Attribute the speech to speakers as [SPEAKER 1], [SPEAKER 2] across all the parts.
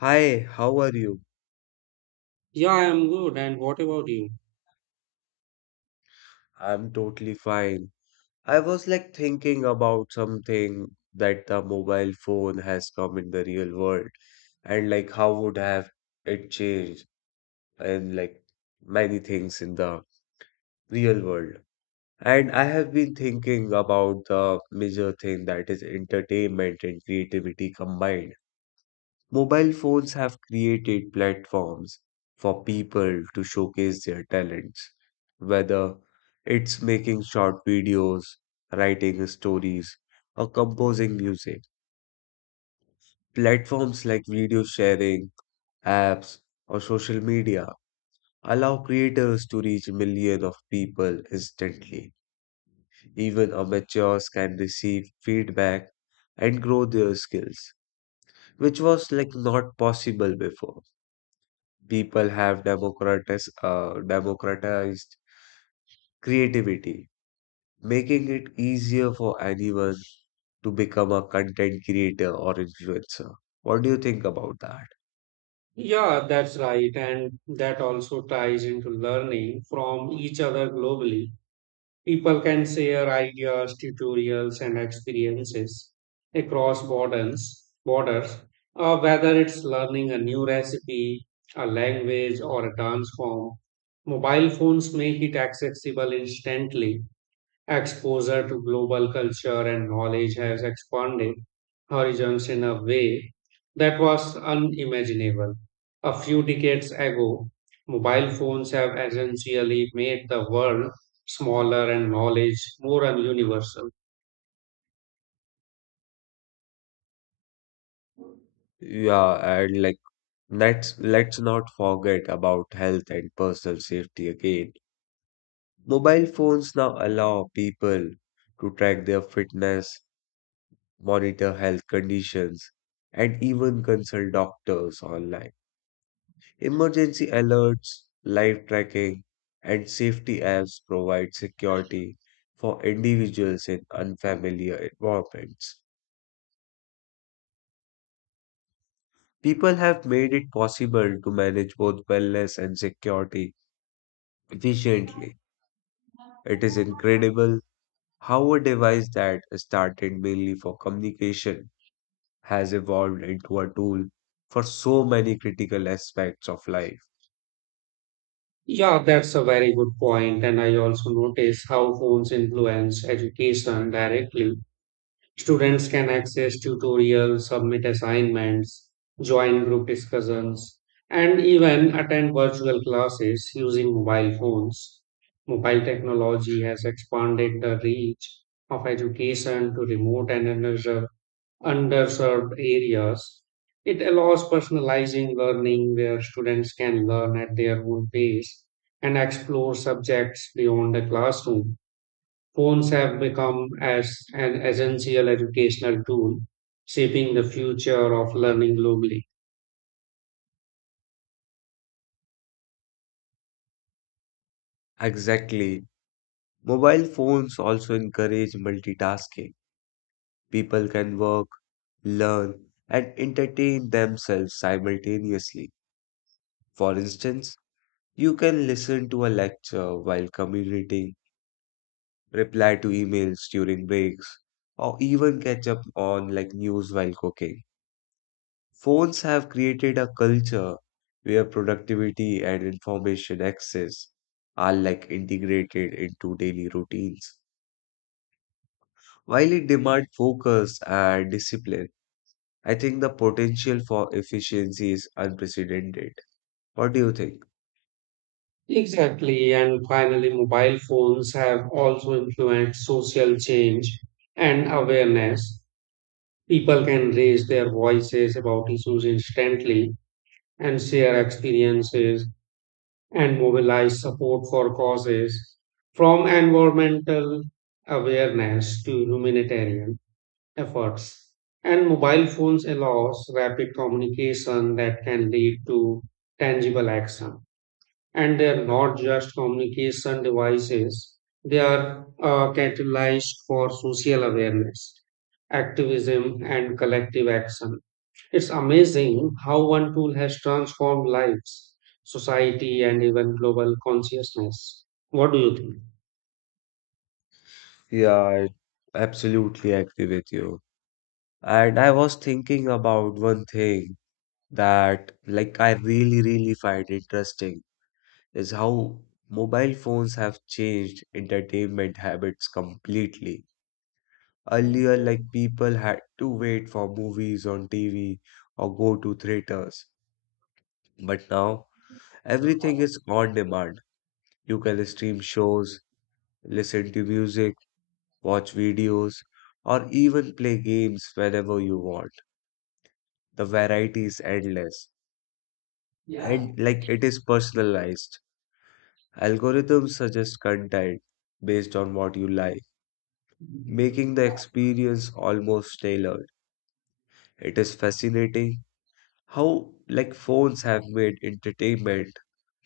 [SPEAKER 1] Hi, how are you?
[SPEAKER 2] Yeah, I'm good. And what about you?
[SPEAKER 1] I'm totally fine. I was thinking about something, that the mobile phone has come in the real world and how would have it changed and many things in the real world. And I have been thinking about the major thing that is entertainment and creativity combined. Mobile phones have created platforms for people to showcase their talents, whether it's making short videos, writing stories, or composing music. Platforms like video sharing, apps, or social media allow creators to reach millions of people instantly. Even amateurs can receive feedback and grow their skills, which was not possible before. People have democratis democratized creativity, making it easier for anyone to become a content creator or influencer. What do you think about that?
[SPEAKER 2] Yeah, that's right. And that also ties into learning from each other globally. People can share ideas, tutorials, and experiences across borders, whether it's learning a new recipe, a language, or a dance form. Mobile phones make it accessible instantly. Exposure to global culture and knowledge has expanded horizons in a way that was unimaginable a few decades ago. Mobile phones have essentially made the world smaller and knowledge more universal.
[SPEAKER 1] Yeah, and let's not forget about health and personal safety again. Mobile phones now allow people to track their fitness, monitor health conditions, and even consult doctors online. Emergency alerts, live tracking, and safety apps provide security for individuals in unfamiliar environments. People have made it possible to manage both wellness and security efficiently. It is incredible how a device that started mainly for communication has evolved into a tool for so many critical aspects of life.
[SPEAKER 2] Yeah, that's a very good point, and I also notice how phones influence education directly. Students can access tutorials, submit assignments, join group discussions, and even attend virtual classes using mobile phones. Mobile technology has expanded the reach of education to remote and underserved areas. It allows personalizing learning where students can learn at their own pace and explore subjects beyond the classroom. Phones have become as an essential educational tool, shaping the future of learning globally.
[SPEAKER 1] Exactly. Mobile phones also encourage multitasking. People can work, learn, and entertain themselves simultaneously. For instance, you can listen to a lecture while commuting, reply to emails during breaks, or even catch up on news while cooking. Phones have created a culture where productivity and information access are integrated into daily routines. While it demands focus and discipline, I think the potential for efficiency is unprecedented. What do you think?
[SPEAKER 2] Exactly, and finally, mobile phones have also influenced social change and awareness. People can raise their voices about issues instantly and share experiences and mobilize support for causes from environmental awareness to humanitarian efforts. And mobile phones allows rapid communication that can lead to tangible action. And they are not just communication devices, they are catalyzed for social awareness, activism, and collective action. It's amazing how one tool has transformed lives, society, and even global consciousness. What do you think?
[SPEAKER 1] Yeah, I absolutely agree with you. And I was thinking about one thing that I really find interesting is how mobile phones have changed entertainment habits completely. Earlier, people had to wait for movies on TV or go to theaters, but now everything is on demand. You can stream shows, listen to music, watch videos, or even play games whenever you want. The variety is endless
[SPEAKER 2] Yeah.
[SPEAKER 1] and it is personalized. Algorithms suggest content based on what you like, making the experience almost tailored. It is fascinating how phones have made entertainment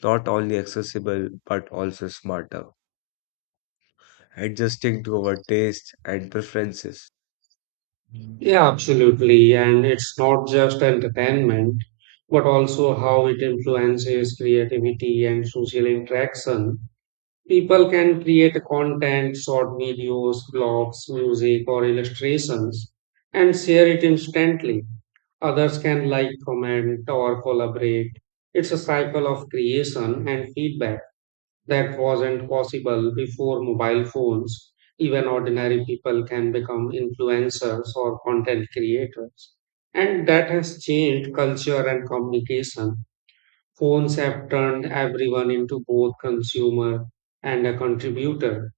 [SPEAKER 1] not only accessible but also smarter, adjusting to our tastes and preferences.
[SPEAKER 2] Yeah, absolutely. And it's not just entertainment, but also how it influences creativity and social interaction. People can create content, short videos, blogs, music, or illustrations, and share it instantly. Others can like, comment, or collaborate. It's a cycle of creation and feedback that wasn't possible before mobile phones. Even ordinary people can become influencers or content creators. And that has changed culture and communication. Phones have turned everyone into both consumer and a contributor,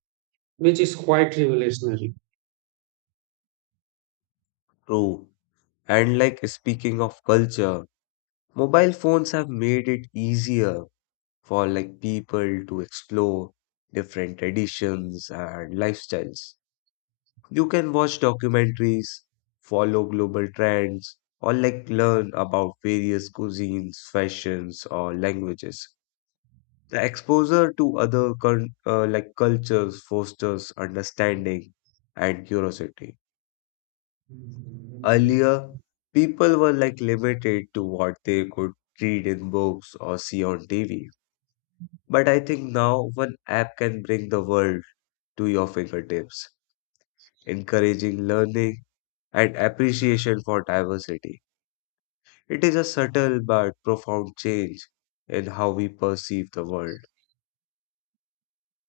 [SPEAKER 2] which is quite revolutionary.
[SPEAKER 1] True. And speaking of culture, mobile phones have made it easier for people to explore different traditions and lifestyles. You can watch documentaries, follow global trends, or learn about various cuisines, fashions, or languages. The exposure to other cultures fosters understanding and curiosity. Earlier, people were limited to what they could read in books or see on TV. But I think now one app can bring the world to your fingertips, encouraging learning and appreciation for diversity. It is a subtle but profound change in how we perceive the world.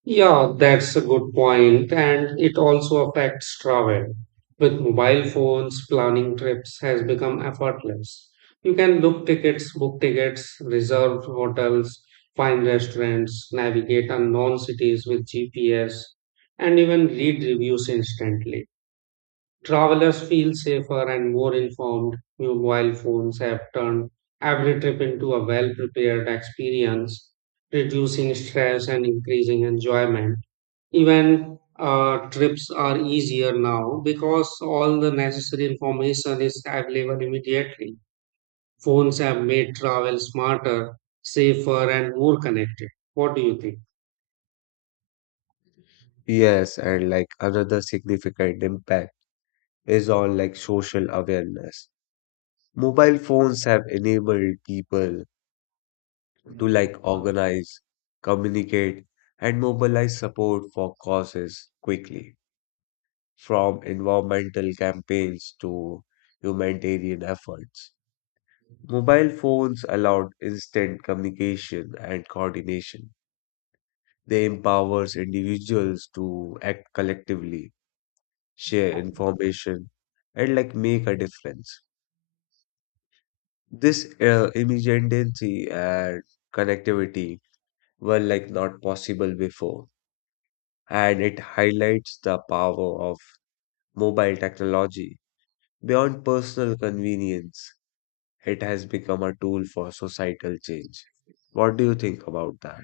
[SPEAKER 2] Yeah, that's a good point, and it also affects travel. With mobile phones, planning trips has become effortless. You can book tickets, reserve hotels, find restaurants, navigate unknown cities with GPS, and even read reviews instantly. Travelers feel safer and more informed. Mobile phones have turned every trip into a well-prepared experience, reducing stress and increasing enjoyment. Even trips are easier now because all the necessary information is available immediately. Phones have made travel smarter, safer, and more connected. What do you think?
[SPEAKER 1] Yes, and another significant impact is on social awareness. Mobile phones have enabled people to organize, communicate, and mobilize support for causes quickly, from environmental campaigns to humanitarian efforts. Mobile phones allowed instant communication and coordination. They empowers individuals to act collectively, share information, and make a difference. This immediacy and connectivity were not possible before, and it highlights the power of mobile technology beyond personal convenience. It has become a tool for societal change. What do you think about that?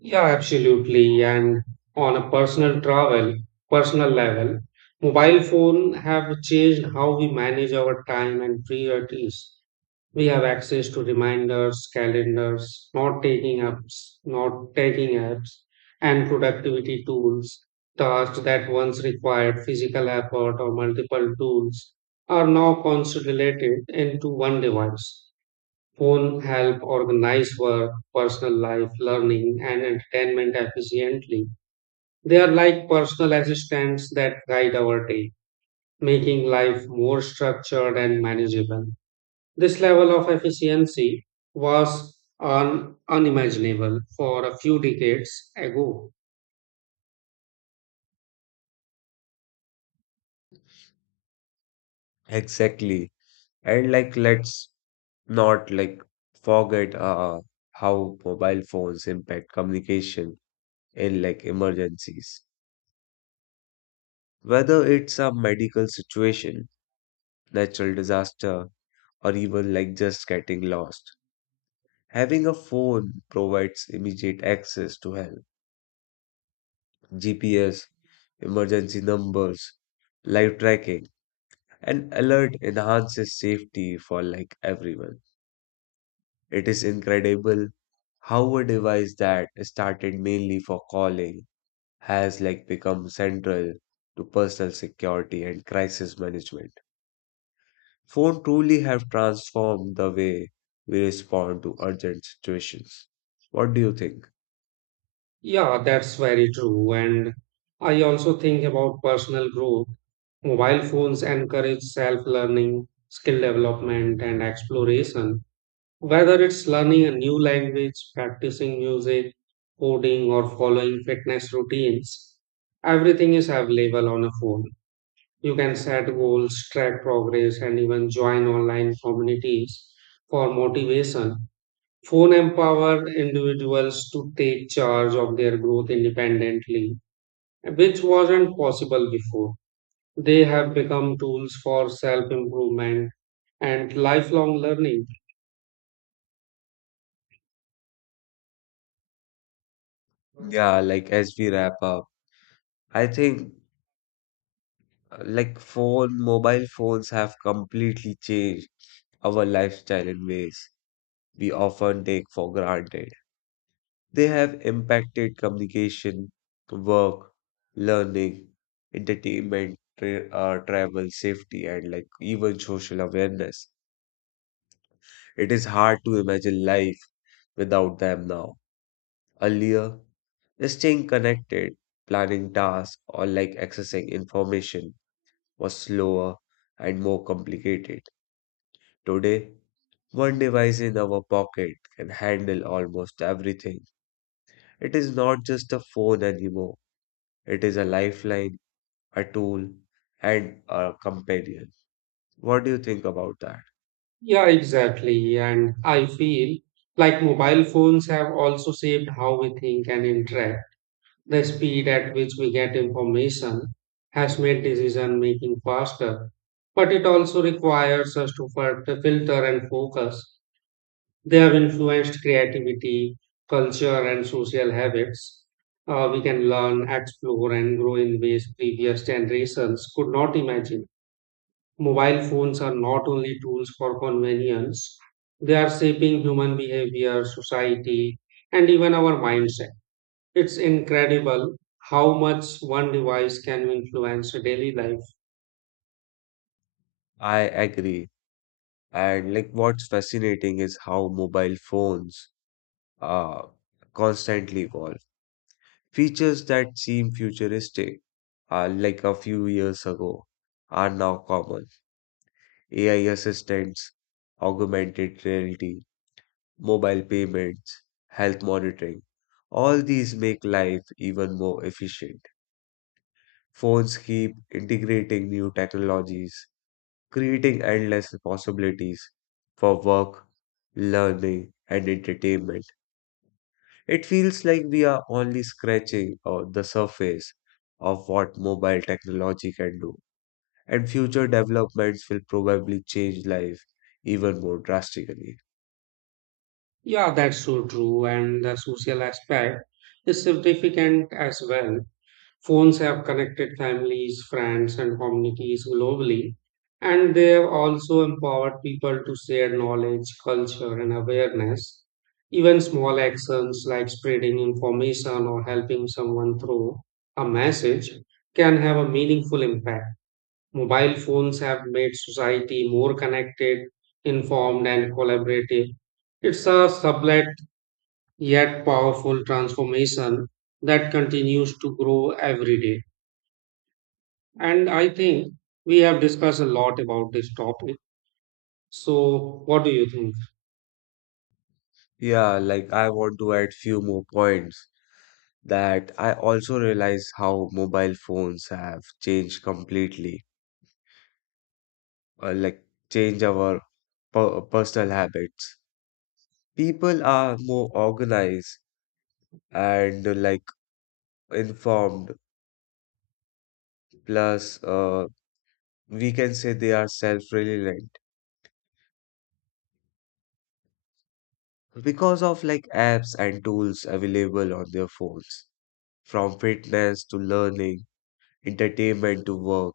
[SPEAKER 2] Yeah, absolutely. And on a personal level, mobile phone have changed how we manage our time and priorities. We have access to reminders, calendars, not taking apps, and productivity tools. Tasks that once required physical effort or multiple tools are now consolidated into one device. Phone help organize work, personal life, learning, and entertainment efficiently. They are like personal assistants that guide our day, making life more structured and manageable. This level of efficiency was unimaginable for a few decades ago.
[SPEAKER 1] Exactly. And let's not forget how mobile phones impact communication in emergencies. Whether it's a medical situation, natural disaster, or even just getting lost. Having a phone provides immediate access to help, GPS, emergency numbers, live tracking, and alert enhances safety for everyone. It is incredible how a device that started mainly for calling has become central to personal security and crisis management. Phone truly have transformed the way we respond to urgent situations. What do you think?
[SPEAKER 2] Yeah, that's very true. And I also think about personal growth. Mobile phones encourage self learning, skill development, and exploration. Whether it's learning a new language, practicing music, coding, or following fitness routines, everything is available on a phone. You can set goals, track progress, and even join online communities for motivation. Phone empowered individuals to take charge of their growth independently, which wasn't possible before. They have become tools for self improvement and lifelong learning.
[SPEAKER 1] Yeah, as we wrap up, I think phone mobile phones have completely changed our lifestyle in ways we often take for granted. They have impacted communication, work, learning, entertainment, travel, safety, and even social awareness. It is hard to imagine life without them now. Earlier, staying connected, planning tasks, or accessing information was slower and more complicated. Today, one device in our pocket can handle almost everything. It is not just a phone anymore, it is a lifeline, a tool, and a companion. What do you think about that?
[SPEAKER 2] Yeah, exactly. And I feel like mobile phones have also shaped how we think and interact. The speed at which we get information has made decision making faster, but it also requires us to to filter and focus. They have influenced creativity, culture, and social habits. We can learn, explore, and grow in ways previous generations could not imagine. Mobile phones are not only tools for convenience, they are shaping human behavior, society, and even our mindset. It's incredible how much one device can influence daily life.
[SPEAKER 1] I agree. And what's fascinating is how mobile phones uh, constantly evolve. Features that seem futuristic, a few years ago, are now common. AI assistants, augmented reality, mobile payments, health monitoring. All these make life even more efficient. Phones keep integrating new technologies, creating endless possibilities for work, learning, and entertainment. It feels like we are only scratching the surface of what mobile technology can do, and future developments will probably change life even more drastically.
[SPEAKER 2] Yeah, that's so true, and the social aspect is significant as well. Phones have connected families, friends, and communities globally, and they have also empowered people to share knowledge, culture, and awareness. Even small actions like spreading information or helping someone through a message can have a meaningful impact. Mobile phones have made society more connected, informed, and collaborative. It's a sublet yet powerful transformation that continues to grow every day. And I think we have discussed a lot about this topic. So, what do you think?
[SPEAKER 1] Yeah, I want to add few more points, that I also realize how mobile phones have changed completely, like change our personal habits. People are more organized and informed. Plus, we can say they are self-reliant because of apps and tools available on their phones. From fitness to learning, entertainment to work,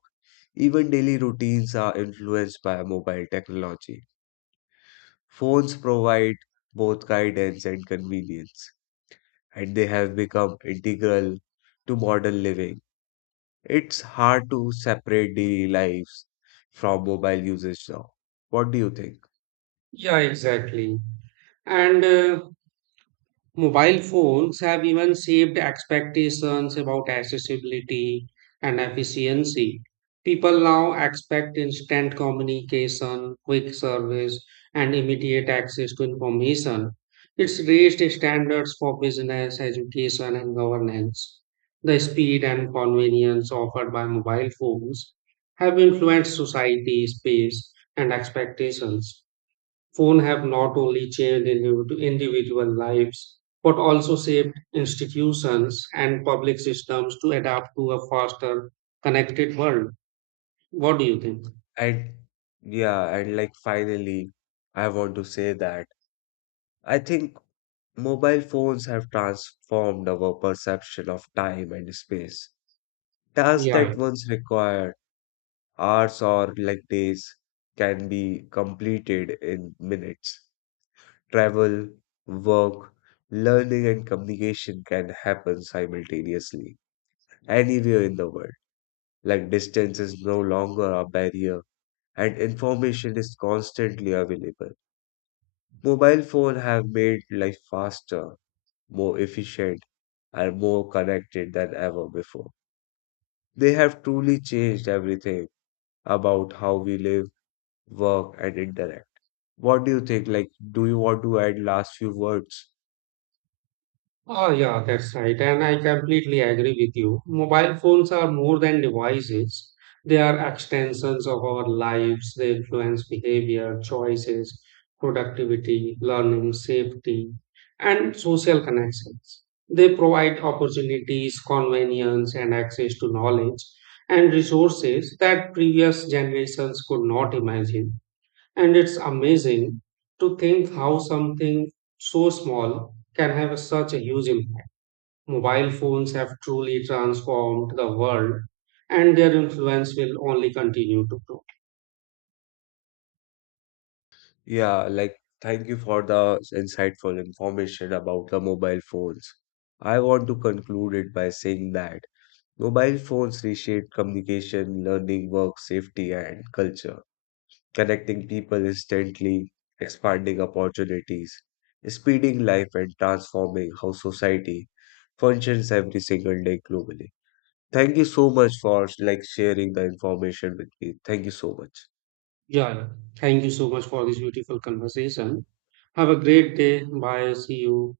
[SPEAKER 1] even daily routines are influenced by mobile technology. Phones provide both guidance and convenience, and they have become integral to modern living. It's hard to separate daily lives from mobile usage now. What do you think?
[SPEAKER 2] Yeah, exactly. And Mobile phones have even shaped expectations about accessibility and efficiency. People now expect instant communication, quick service, and immediate access to information. It's raised standards for business, education, and governance. The speed and convenience offered by mobile phones have influenced society, space, and expectations. Phone have not only changed individual lives but also shaped institutions and public systems to adapt to a faster connected world. What do you think?
[SPEAKER 1] And yeah, and finally, I want to say that I think mobile phones have transformed our perception of time and space. Tasks
[SPEAKER 2] Yeah.
[SPEAKER 1] that once required hours or days can be completed in minutes. Travel, work, learning, and communication can happen simultaneously anywhere in the world. Like distance is no longer a barrier and information is constantly available. Mobile phones have made life faster, more efficient and more connected than ever before. They have truly changed everything about how we live, work and interact. What do you think? Like, do you want to add last few words?
[SPEAKER 2] Oh, yeah, that's right. And I completely agree with you. Mobile phones are more than devices, they are extensions of our lives. They influence behavior, choices, productivity, learning, safety, and social connections. They provide opportunities, convenience, and access to knowledge and resources that previous generations could not imagine. And it's amazing to think how something so small can have such a huge impact. Mobile phones have truly transformed the world, and their influence will only continue to grow.
[SPEAKER 1] Yeah, thank you for the insightful information about the mobile phones. I want to conclude it by saying that mobile phones reshaped communication, learning, work, safety, and culture, connecting people instantly, expanding opportunities, speeding life, and transforming how society functions every single day globally. Thank you so much for sharing the information with me. Thank you so much.
[SPEAKER 2] Yeah, yeah. Thank you so much for this beautiful conversation. Have a great day. Bye. See you.